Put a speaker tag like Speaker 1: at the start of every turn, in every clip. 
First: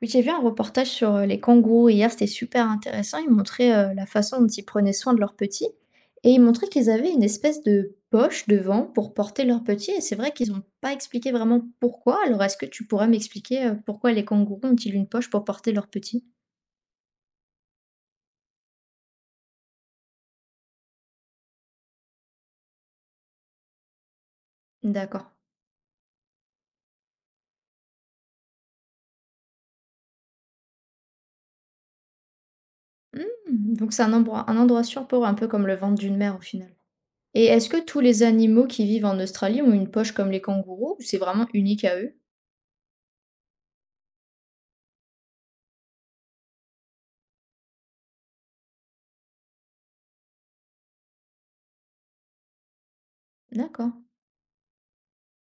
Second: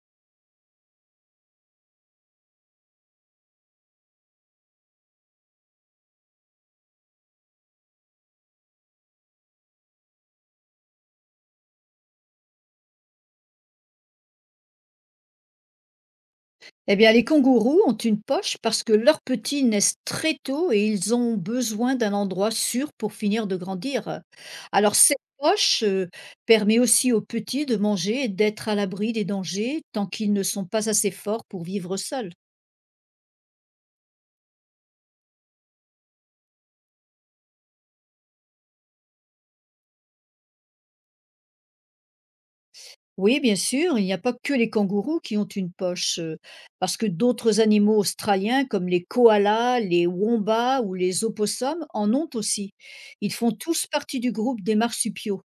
Speaker 1: Oui, j'ai vu un reportage sur les kangourous hier, c'était super intéressant. Ils montraient la façon dont ils prenaient soin de leurs petits et ils montraient qu'ils avaient une espèce de poche devant pour porter leurs petits. Et c'est vrai qu'ils n'ont pas expliqué vraiment pourquoi. Alors, est-ce que tu pourrais m'expliquer pourquoi les kangourous ont-ils une poche pour porter leurs petits?
Speaker 2: Eh bien, les kangourous ont une poche parce que leurs petits naissent très tôt et ils ont besoin d'un endroit sûr pour finir de grandir. Alors, cette
Speaker 1: D'accord.
Speaker 2: poche permet aussi aux petits de manger et d'être à l'abri des dangers tant qu'ils ne sont pas assez forts pour vivre seuls.
Speaker 1: Hmm, donc c'est un endroit sûr pour eux, un peu comme le ventre d'une mère au final. Et est-ce que tous les animaux qui vivent en Australie ont une poche comme les kangourous ou c'est vraiment unique à eux?
Speaker 2: Oui, bien sûr, il n'y a pas que les kangourous qui ont une poche, parce que d'autres animaux australiens comme les koalas, les wombats ou les opossums en ont aussi. Ils font tous
Speaker 1: D'accord,
Speaker 2: partie du groupe des marsupiaux.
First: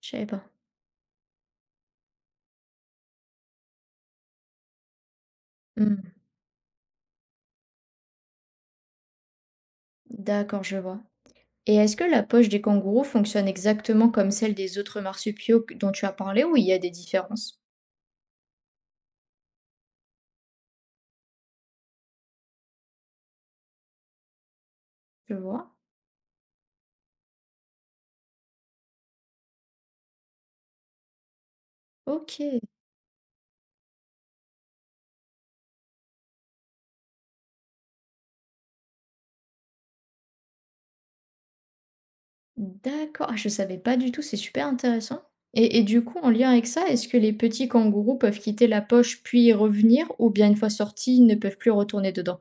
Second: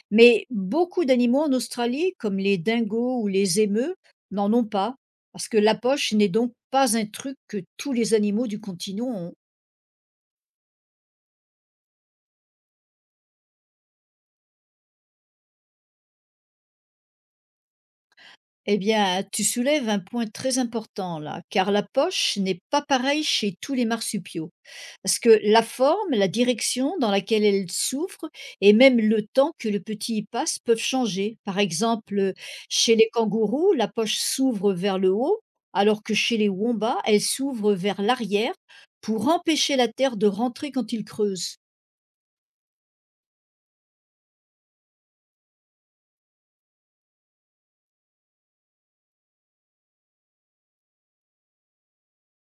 Speaker 1: je savais pas.
Speaker 2: Mais beaucoup d'animaux en Australie, comme les dingos ou les émeus, n'en ont pas, parce que la
Speaker 1: Hmm,
Speaker 2: poche n'est donc pas un truc que tous les animaux du continent ont.
Speaker 1: d'accord, je vois. Et est-ce que la poche des kangourous fonctionne exactement comme celle des autres marsupiaux dont tu as parlé ou il y a des différences?
Speaker 2: Eh bien, tu soulèves un point très important là, car la poche n'est pas pareille chez tous les marsupiaux. Parce
Speaker 1: Je
Speaker 2: que la
Speaker 1: vois.
Speaker 2: forme, la direction dans laquelle elle s'ouvre et même le temps que le petit y passe peuvent changer. Par exemple,
Speaker 1: Ok,
Speaker 2: chez les kangourous, la poche s'ouvre vers le haut, alors que chez les wombats, elle s'ouvre vers l'arrière pour empêcher la terre de rentrer quand ils creusent.
Speaker 1: d'accord. Ah, je savais pas du tout, c'est super intéressant. Et du coup, en lien avec ça, est-ce que les petits kangourous peuvent quitter la poche puis y revenir ou bien une fois sortis, ils ne peuvent plus retourner dedans?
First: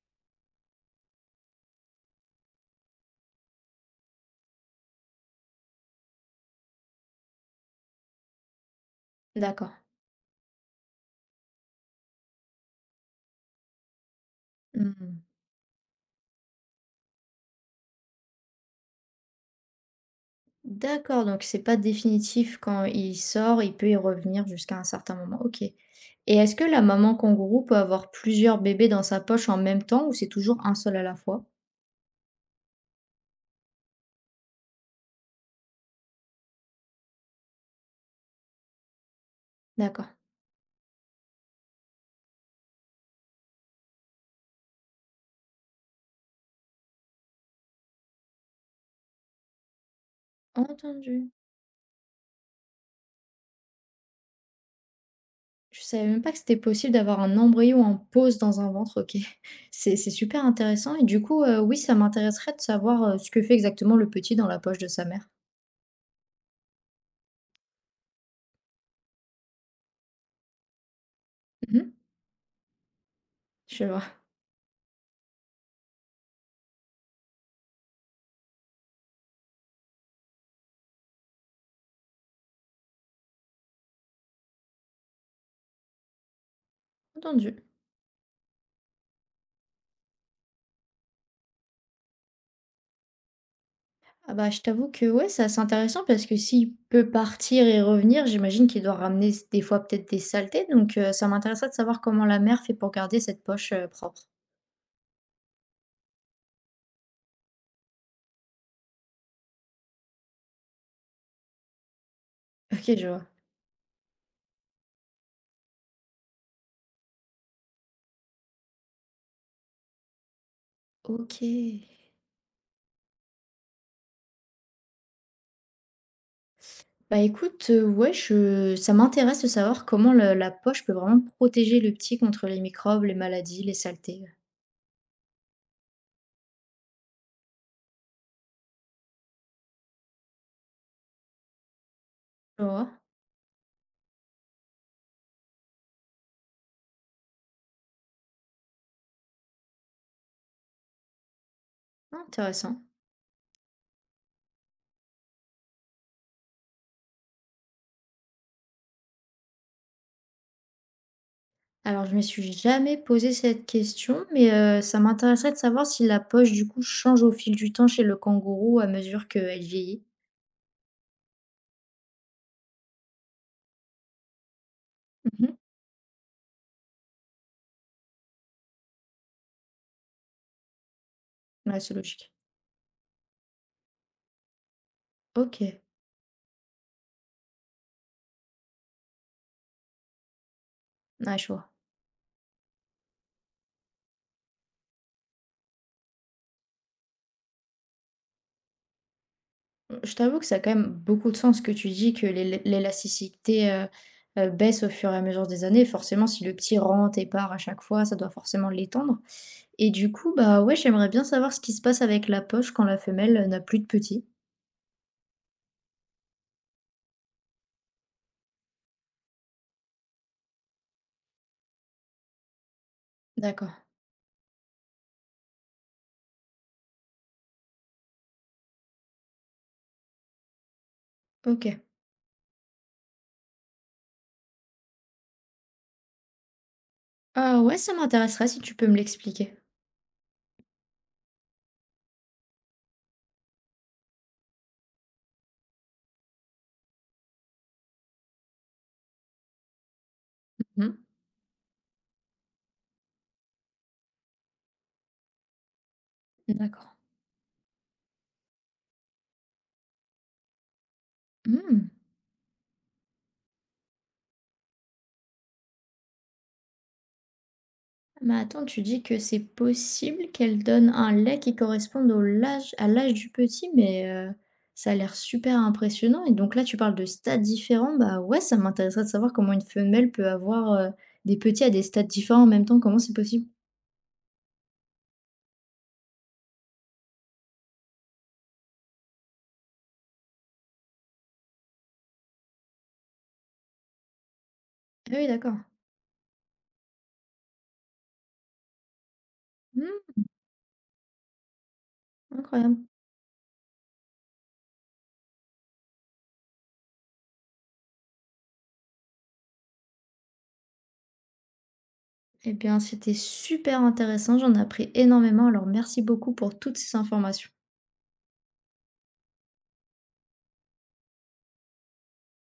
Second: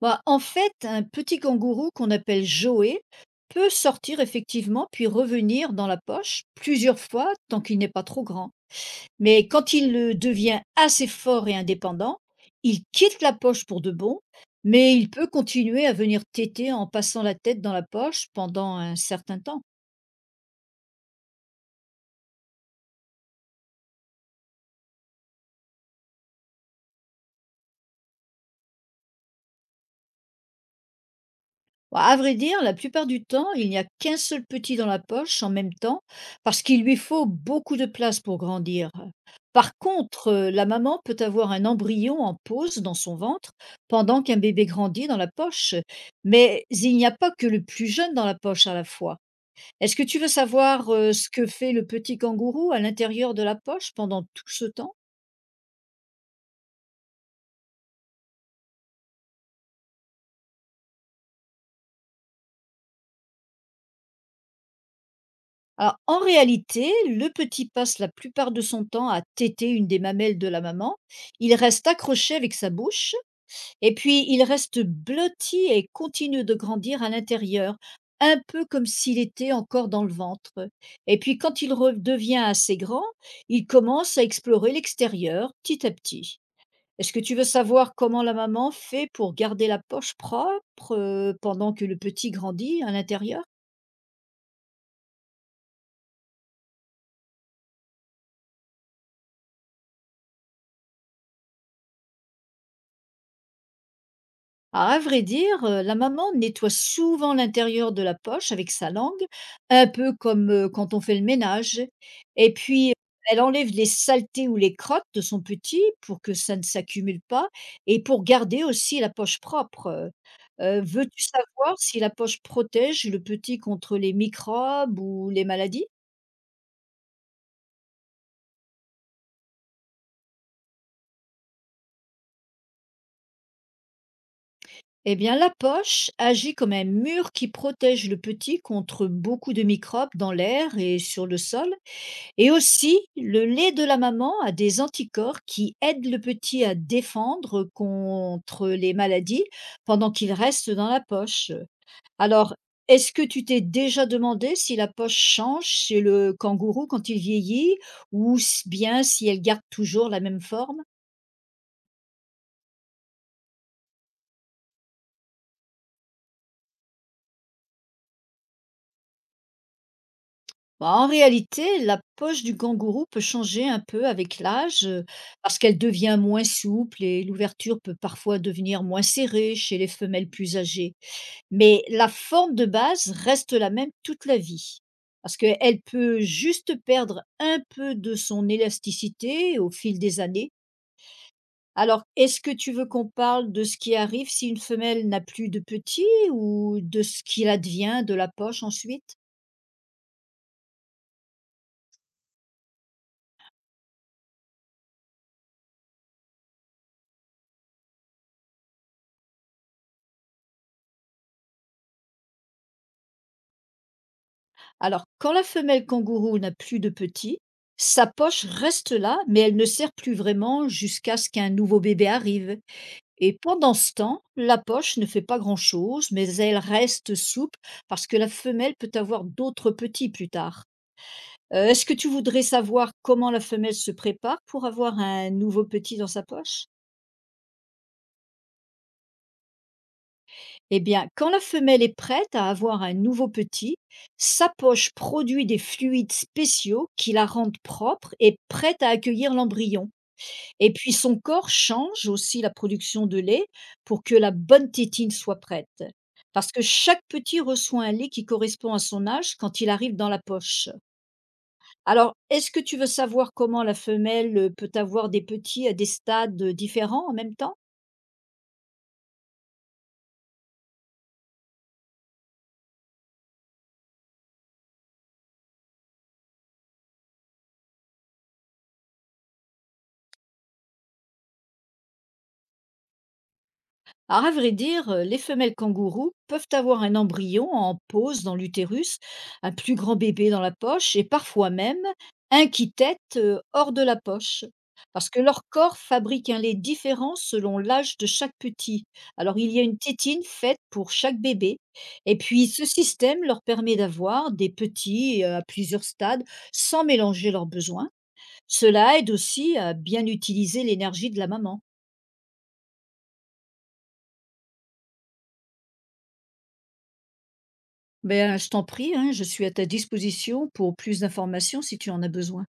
Speaker 2: Bah, en fait, un petit kangourou qu'on appelle Joey peut sortir effectivement puis revenir dans la poche plusieurs fois tant qu'il n'est pas trop grand. Mais
Speaker 1: D'accord.
Speaker 2: quand il devient assez fort et indépendant, il quitte la poche pour de bon, mais il
Speaker 1: Hmm.
Speaker 2: peut continuer à venir téter en passant la tête dans la poche pendant un certain temps.
Speaker 1: D'accord, donc c'est pas définitif quand il sort, il peut y revenir jusqu'à un certain moment. OK. Et est-ce que la maman kangourou peut avoir plusieurs bébés dans sa poche en même temps ou c'est toujours un seul à la fois?
Speaker 2: Bah, à vrai dire, la plupart du temps, il n'y a qu'un seul petit dans la poche en même temps, parce qu'il lui faut beaucoup de place pour grandir. Par
Speaker 1: D'accord,
Speaker 2: contre, la maman peut avoir un embryon en pause dans son ventre pendant qu'un bébé grandit dans la poche. Mais il n'y a pas que le plus jeune dans la poche à la fois. Est-ce que tu veux savoir ce
Speaker 1: entendu.
Speaker 2: que fait le petit kangourou à l'intérieur de la poche pendant tout ce temps?
Speaker 1: Je savais même pas que c'était possible d'avoir un embryon en pause dans un ventre, OK. C'est super intéressant et du coup, oui, ça m'intéresserait de savoir, ce que fait exactement le petit dans la poche de sa mère.
Speaker 2: Alors, en réalité, le petit passe la plupart de son temps à téter une des mamelles de la maman. Il reste
Speaker 1: Mmh.
Speaker 2: accroché avec sa bouche
Speaker 1: Je
Speaker 2: et
Speaker 1: vois,
Speaker 2: puis il reste blotti et continue de grandir à l'intérieur, un peu comme s'il était encore dans le ventre. Et puis quand il redevient assez grand, il commence à explorer l'extérieur petit à petit. Est-ce que tu veux
Speaker 1: entendu.
Speaker 2: savoir comment la maman fait pour garder la poche propre pendant que le petit grandit à l'intérieur?
Speaker 1: Ah bah, je t'avoue que ouais, ça c'est intéressant parce que s'il peut partir et revenir, j'imagine qu'il doit ramener des fois peut-être des saletés. Donc ça m'intéresserait de savoir comment la mère fait pour garder cette poche propre.
Speaker 2: Ah, à vrai dire, la maman nettoie souvent l'intérieur de la poche avec sa langue, un peu comme, quand on fait le ménage et puis
Speaker 1: Ok, je vois.
Speaker 2: elle enlève les saletés ou les crottes de son petit pour que ça ne s'accumule pas et pour garder aussi la poche propre. Veux-tu
Speaker 1: Ok.
Speaker 2: savoir si la poche protège le petit contre les microbes ou les maladies?
Speaker 1: Bah écoute, ouais, ça m'intéresse de savoir comment la poche peut vraiment protéger le petit contre les microbes, les maladies, les saletés.
Speaker 2: Eh bien, la poche agit comme un mur qui protège le petit contre beaucoup de microbes dans l'air et sur le sol. Et
Speaker 1: Je vois.
Speaker 2: aussi, le lait de la maman a des anticorps qui aident le petit à défendre contre les maladies pendant qu'il reste dans la poche. Alors,
Speaker 1: Intéressant.
Speaker 2: est-ce que tu t'es déjà demandé si la poche change chez le kangourou quand il vieillit ou bien si elle garde toujours la même forme?
Speaker 1: Alors je me suis jamais posé cette question, mais ça m'intéresserait de savoir si la poche du coup change au fil du temps chez le kangourou à mesure qu'elle vieillit.
Speaker 2: Bah, en réalité, la poche du kangourou peut changer un peu avec l'âge,
Speaker 1: Mmh.
Speaker 2: parce qu'elle devient moins souple et l'ouverture peut parfois devenir moins serrée chez les femelles plus âgées.
Speaker 1: Ouais,
Speaker 2: Mais
Speaker 1: c'est
Speaker 2: la
Speaker 1: logique.
Speaker 2: forme de base reste la même toute la vie. Parce
Speaker 1: OK.
Speaker 2: qu'elle peut juste perdre un peu de son élasticité au fil des années.
Speaker 1: Ouais, je vois.
Speaker 2: Alors, est-ce que tu veux qu'on parle de ce qui arrive si une femelle n'a plus de petits ou de ce qu'il advient de la poche ensuite?
Speaker 1: Je t'avoue que ça a quand même beaucoup de sens ce que tu dis que l'élasticité, baisse au fur et à mesure des années. Forcément, si le petit rentre et part à chaque fois, ça doit forcément l'étendre et du coup, bah, ouais, j'aimerais bien savoir ce qui se passe avec la poche quand la femelle, n'a plus de petits.
Speaker 2: Alors, quand la femelle kangourou n'a plus de petits, sa poche reste là, mais elle ne sert plus vraiment jusqu'à ce qu'un nouveau bébé arrive. Et
Speaker 1: D'accord,
Speaker 2: pendant ce temps, la poche ne fait pas grand-chose, mais elle reste souple parce que la femelle peut avoir d'autres petits plus tard.
Speaker 1: OK.
Speaker 2: Est-ce que tu voudrais savoir comment la femelle se prépare pour avoir un nouveau petit dans sa poche?
Speaker 1: Ah ouais, ça m'intéresserait si tu peux me l'expliquer.
Speaker 2: Eh bien, quand la femelle est prête à avoir un nouveau petit, sa poche produit des fluides spéciaux qui la rendent propre et prête à accueillir l'embryon. Et puis
Speaker 1: Mmh.
Speaker 2: son corps change aussi la production de lait pour que la bonne tétine soit prête. Parce que
Speaker 1: D'accord.
Speaker 2: chaque petit reçoit un lait qui correspond à son âge quand il arrive dans la poche.
Speaker 1: Mmh.
Speaker 2: Alors, est-ce que tu veux savoir comment la femelle peut avoir des petits à des stades différents en même temps?
Speaker 1: Mais attends, tu dis que c'est possible qu'elle donne un lait qui corresponde au l'âge à l'âge du petit, mais ça a l'air super impressionnant et donc là, tu parles de stades différents. Bah, ouais, ça m'intéresserait de savoir comment une femelle peut avoir, des petits à des stades différents en même temps. Comment c'est possible?
Speaker 2: Alors, à vrai dire, les femelles kangourous peuvent avoir un embryon en pose dans l'utérus, un plus grand bébé dans la poche et parfois même un qui tète hors de la poche. Parce
Speaker 1: Ah
Speaker 2: que
Speaker 1: oui,
Speaker 2: leur
Speaker 1: d'accord.
Speaker 2: corps fabrique un lait différent selon l'âge de chaque petit. Alors, il y a une
Speaker 1: Mmh,
Speaker 2: tétine faite pour chaque bébé. Et puis, ce
Speaker 1: incroyable.
Speaker 2: système leur permet d'avoir des petits à plusieurs stades sans mélanger leurs besoins. Cela aide aussi à bien utiliser l'énergie de la maman.
Speaker 1: Eh bien, c'était super intéressant, j'en ai appris énormément, alors merci beaucoup pour toutes ces informations.
Speaker 2: Ben, je t'en prie, hein, je suis à ta disposition pour plus d'informations si tu en as besoin.